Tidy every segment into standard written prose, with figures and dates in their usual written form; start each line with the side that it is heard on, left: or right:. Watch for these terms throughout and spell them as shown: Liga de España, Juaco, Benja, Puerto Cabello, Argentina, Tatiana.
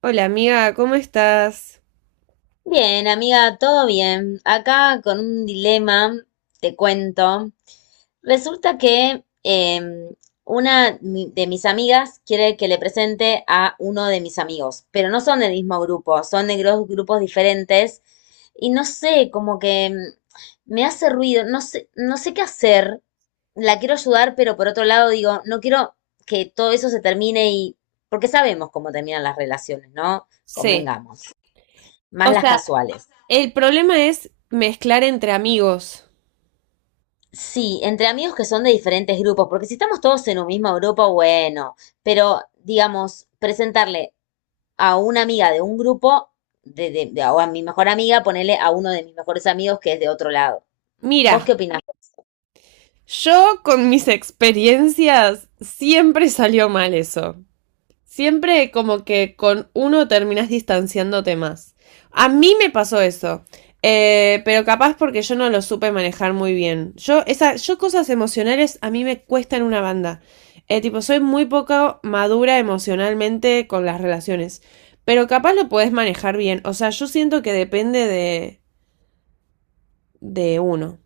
right: Hola amiga, ¿cómo estás?
left: Bien, amiga, todo bien. Acá con un dilema, te cuento. Resulta que una de mis amigas quiere que le presente a uno de mis amigos, pero no son del mismo grupo, son de grupos diferentes. Y no sé, como que me hace ruido, no sé, no sé qué hacer. La quiero ayudar, pero por otro lado digo, no quiero que todo eso se termine y porque sabemos cómo terminan las relaciones, ¿no?
right: Sí.
left: Convengamos.
right: O
left: Más las
right: sea,
left: casuales.
right: el problema es mezclar entre amigos.
left: Sí, entre amigos que son de diferentes grupos, porque si estamos todos en un mismo grupo, bueno, pero digamos, presentarle a una amiga de un grupo, o a mi mejor amiga, ponerle a uno de mis mejores amigos que es de otro lado.
right: Mira,
left: ¿Vos qué opinás?
right: yo con mis experiencias siempre salió mal eso. Siempre como que con uno terminás distanciándote más. A mí me pasó eso. Pero capaz porque yo no lo supe manejar muy bien. Yo cosas emocionales a mí me cuestan una banda. Tipo, soy muy poco madura emocionalmente con las relaciones. Pero capaz lo podés manejar bien. O sea, yo siento que depende de uno.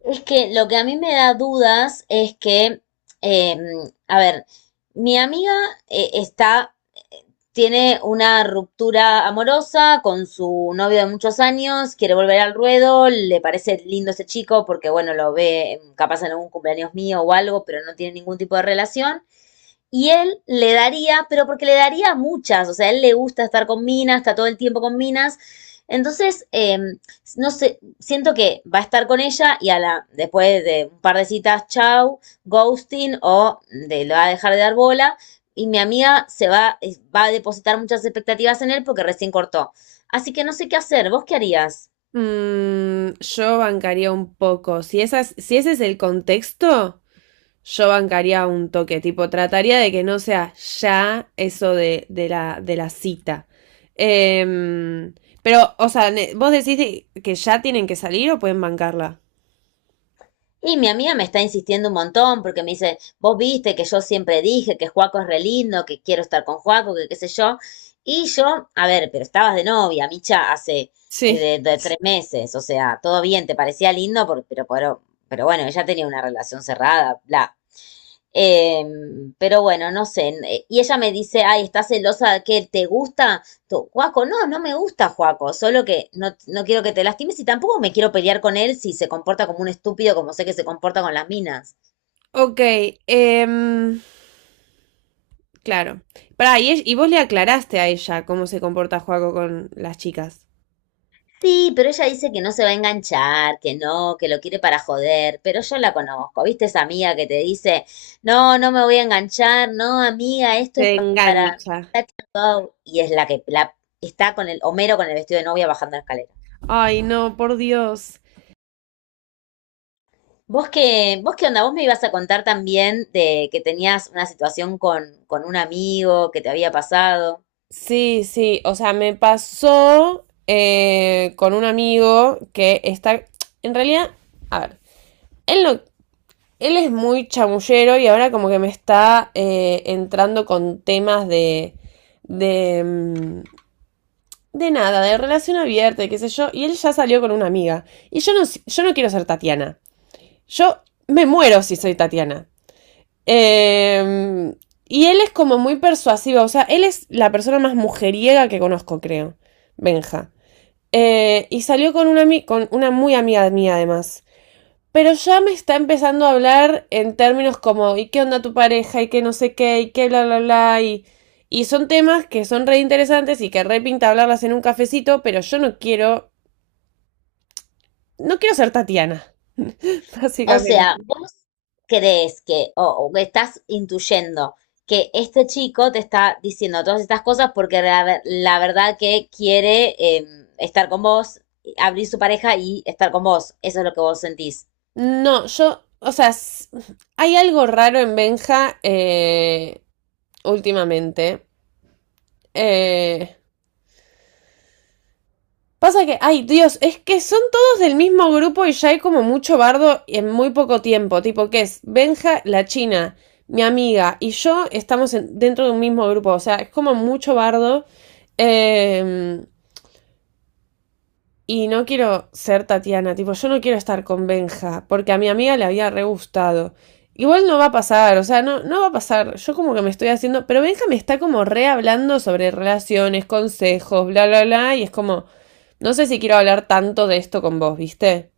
left: Es que lo que a mí me da dudas es que, eh, a ver, mi amiga está, tiene una ruptura amorosa con su novio de muchos años, quiere volver al ruedo, le parece lindo ese chico porque, bueno, lo ve capaz en algún cumpleaños mío o algo, pero no tiene ningún tipo de relación. Y él le daría, pero porque le daría muchas, o sea, a él le gusta estar con minas, está todo el tiempo con minas. Entonces, no sé, siento que va a estar con ella y a la, después de un par de citas, chau, ghosting o de, le va a dejar de dar bola. Y mi amiga se va, va a depositar muchas expectativas en él porque recién cortó. Así que no sé qué hacer, ¿vos qué harías?
right: Yo bancaría un poco. Si ese es el contexto, yo bancaría un toque, tipo, trataría de que no sea ya eso de la cita. Em, pero, o sea, vos decís que ya tienen que salir o pueden bancarla.
left: Y mi amiga me está insistiendo un montón porque me dice, vos viste que yo siempre dije que Juaco es re lindo, que quiero estar con Juaco, que qué sé yo. Y yo, a ver, pero estabas de novia, Micha, hace
right: Sí.
left: de tres meses, o sea, todo bien, te parecía lindo, pero bueno, ella tenía una relación cerrada, bla. Eh, pero bueno, no sé. Y ella me dice, ay, ¿estás celosa de que te gusta? Juaco, no, no me gusta Juaco, solo que no, no quiero que te lastimes y tampoco me quiero pelear con él si se comporta como un estúpido, como sé que se comporta con las minas.
right: Ok, em, claro. Pará, y, y vos le aclaraste a ella cómo se comporta Juaco con las chicas.
left: Sí, pero ella dice que no se va a enganchar, que no, que lo quiere para joder, pero yo la conozco, ¿viste esa amiga que te dice, no, no me voy a enganchar, no, amiga, esto es
right: Se
left: para...
right: engancha.
left: Y es la que la, está con el Homero con el vestido de novia bajando la escalera.
right: Ay, no, por Dios.
left: Vos qué onda? Vos me ibas a contar también de que tenías una situación con un amigo que te había pasado.
right: Sí, sí, o sea, me pasó con un amigo que está, en realidad, a ver, él no, él es muy chamullero y ahora como que me está entrando con temas de, mm, de nada, de relación abierta, y qué sé yo, y él ya salió con una amiga. Y yo no, yo no quiero ser Tatiana. Yo me muero si soy Tatiana. Eh, y él es como muy persuasivo, o sea, él es la persona más mujeriega que conozco, creo, Benja. Y salió con una muy amiga mía, además. Pero ya me está empezando a hablar en términos como, ¿y qué onda tu pareja? ¿Y qué no sé qué? ¿Y qué bla, bla, bla? Y son temas que son re interesantes y que re pinta hablarlas en un cafecito, pero yo no quiero, no quiero ser Tatiana,
left: O sea,
right: básicamente.
left: vos crees que, o que estás intuyendo que este chico te está diciendo todas estas cosas porque la, la verdad que quiere estar con vos, abrir su pareja y estar con vos. Eso es lo que vos sentís.
right: No, yo, o sea, hay algo raro en Benja últimamente. Eh, Pasa que, ay Dios, es que son todos del mismo grupo y ya hay como mucho bardo en muy poco tiempo. Tipo, que es Benja, la china, mi amiga y yo estamos dentro de un mismo grupo. O sea, es como mucho bardo. Eh, Y no quiero ser Tatiana, tipo, yo no quiero estar con Benja, porque a mi amiga le había re gustado. Igual no va a pasar, o sea, no, no va a pasar. Yo como que me estoy haciendo. Pero Benja me está como re hablando sobre relaciones, consejos, bla, bla, bla. Y es como. No sé si quiero hablar tanto de esto con vos, ¿viste?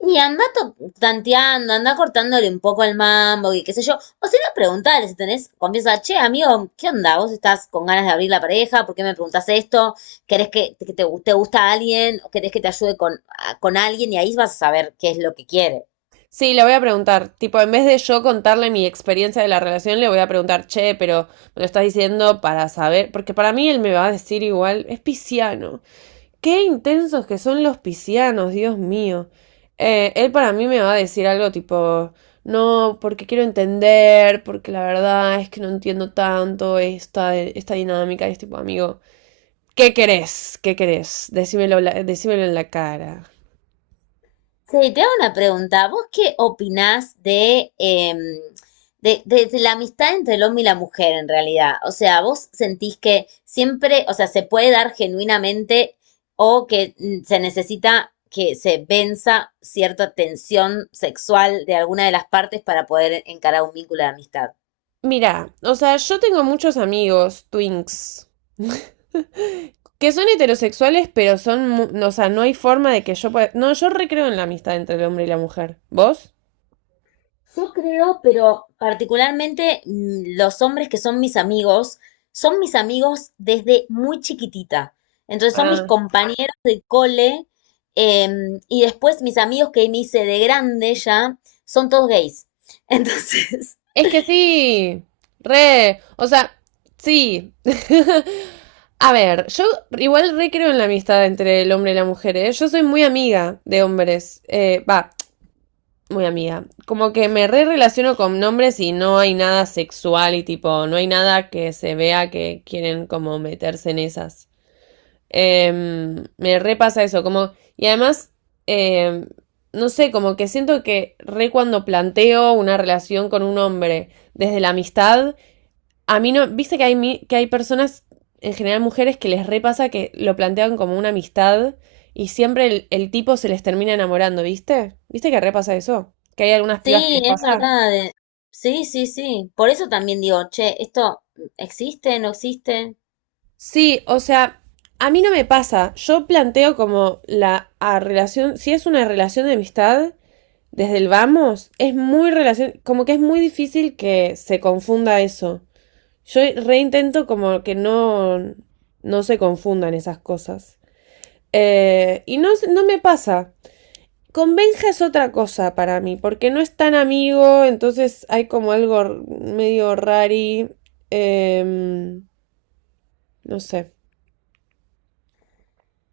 left: Y anda tanteando, anda cortándole un poco el mambo y qué sé yo. O si no, preguntale si tenés confianza. Che, amigo, ¿qué onda? ¿Vos estás con ganas de abrir la pareja? ¿Por qué me preguntás esto? ¿Querés que te gusta alguien? ¿O querés que te ayude con, con alguien? Y ahí vas a saber qué es lo que quiere.
right: Sí, le voy a preguntar. Tipo, en vez de yo contarle mi experiencia de la relación, le voy a preguntar, che, pero me lo estás diciendo para saber. Porque para mí él me va a decir igual, es pisciano. Qué intensos que son los piscianos, Dios mío. Él para mí me va a decir algo tipo, no, porque quiero entender, porque la verdad es que no entiendo tanto esta dinámica, y es tipo, amigo, ¿qué querés? ¿Qué querés? Decímelo, decímelo en la cara.
left: Sí, te hago una pregunta. ¿Vos qué opinás de, de la amistad entre el hombre y la mujer en realidad? O sea, ¿vos sentís que siempre, o sea, se puede dar genuinamente o que se necesita que se venza cierta tensión sexual de alguna de las partes para poder encarar un vínculo de amistad?
right: Mira, o sea, yo tengo muchos amigos, twinks, que son heterosexuales, pero son, no, o sea, no hay forma de que yo pueda... No, yo recreo en la amistad entre el hombre y la mujer. ¿Vos?
left: Yo creo, pero particularmente los hombres que son mis amigos desde muy chiquitita. Entonces son mis
right: Ah.
left: compañeros de cole y después mis amigos que me hice de grande ya, son todos gays. Entonces,
right: Es que sí, re, o sea, sí. A ver, yo igual re creo en la amistad entre el hombre y la mujer, ¿eh? Yo soy muy amiga de hombres, va, muy amiga. Como que me re relaciono con hombres y no hay nada sexual y tipo, no hay nada que se vea que quieren como meterse en esas. Me repasa eso, como, y además, em, no sé, como que siento que re cuando planteo una relación con un hombre desde la amistad, a mí no, viste que hay, que hay personas, en general mujeres, que les repasa que lo plantean como una amistad y siempre el tipo se les termina enamorando, ¿viste? ¿Viste que repasa eso? Que hay algunas pibas que
left: sí,
right: les
left: es
right: pasa.
left: verdad. Sí, sí, sí. Por eso también digo, che, ¿esto existe, no existe?
right: Sí, o sea, a mí no me pasa. Yo planteo como la a relación, si es una relación de amistad, desde el vamos, es muy relación, como que es muy difícil que se confunda eso. Yo reintento como que no, no se confundan esas cosas. Y no, no me pasa. Con Benja es otra cosa para mí, porque no es tan amigo, entonces hay como algo medio rari. em, no sé.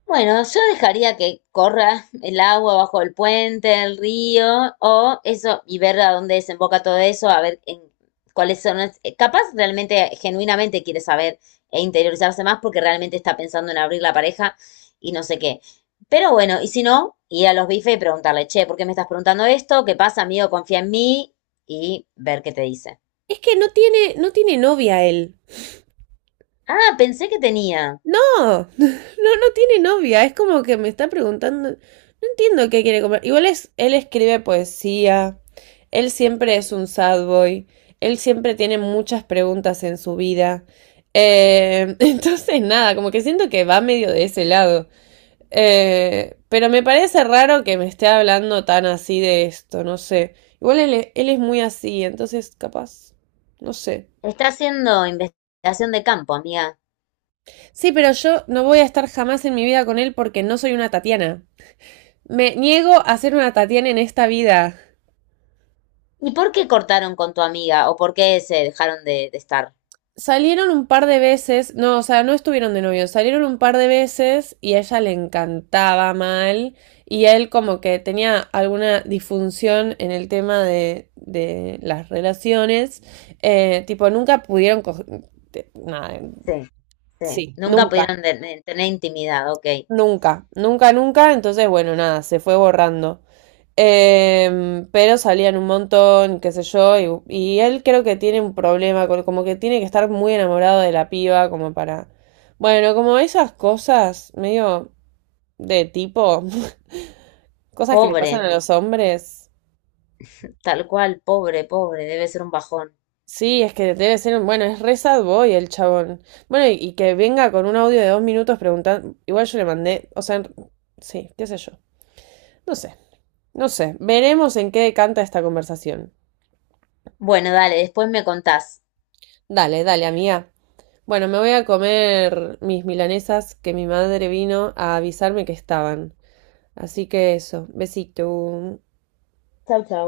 left: Bueno, yo dejaría que corra el agua bajo el puente, el río, o eso, y ver a dónde desemboca todo eso, a ver en cuáles son. Capaz realmente, genuinamente quiere saber e interiorizarse más porque realmente está pensando en abrir la pareja y no sé qué. Pero bueno, y si no, ir a los bifes y preguntarle, che, ¿por qué me estás preguntando esto? ¿Qué pasa, amigo? Confía en mí y ver qué te dice.
right: Es que no tiene, no tiene novia él.
left: Ah, pensé que tenía.
right: No, no, no tiene novia. Es como que me está preguntando. No entiendo qué quiere comer. Igual es, él escribe poesía. Él siempre es un sad boy. Él siempre tiene muchas preguntas en su vida. Entonces, nada, como que siento que va medio de ese lado. Pero me parece raro que me esté hablando tan así de esto, no sé. Igual él, él es muy así, entonces capaz. No sé.
left: Está haciendo investigación de campo, amiga.
right: Sí, pero yo no voy a estar jamás en mi vida con él porque no soy una Tatiana. Me niego a ser una Tatiana en esta vida.
left: ¿Y por qué cortaron con tu amiga? ¿O por qué se dejaron de estar?
right: Salieron un par de veces, no, o sea, no estuvieron de novios, salieron un par de veces y a ella le encantaba mal y él como que tenía alguna disfunción en el tema de las relaciones, tipo, nunca pudieron nada,
left: Sí, sí. Sí, nunca
right: nunca,
left: pudieron de tener intimidad, ok.
right: nunca, nunca, nunca, entonces bueno, nada, se fue borrando. Pero salían un montón, qué sé yo, y él creo que tiene un problema, como que tiene que estar muy enamorado de la piba, como para... Bueno, como esas cosas medio de tipo, cosas que le
left: Pobre,
right: pasan a los hombres.
left: tal cual, pobre, pobre, debe ser un bajón.
right: Sí, es que debe ser, bueno, es re sad boy el chabón. Bueno, y que venga con un audio de 2 minutos preguntando, igual yo le mandé, o sea, sí, qué sé yo. No sé, no sé, veremos en qué decanta esta conversación.
left: Bueno, dale, después me contás.
right: Dale, dale, amiga. Bueno, me voy a comer mis milanesas que mi madre vino a avisarme que estaban. Así que eso, besito.
left: Chau, chau.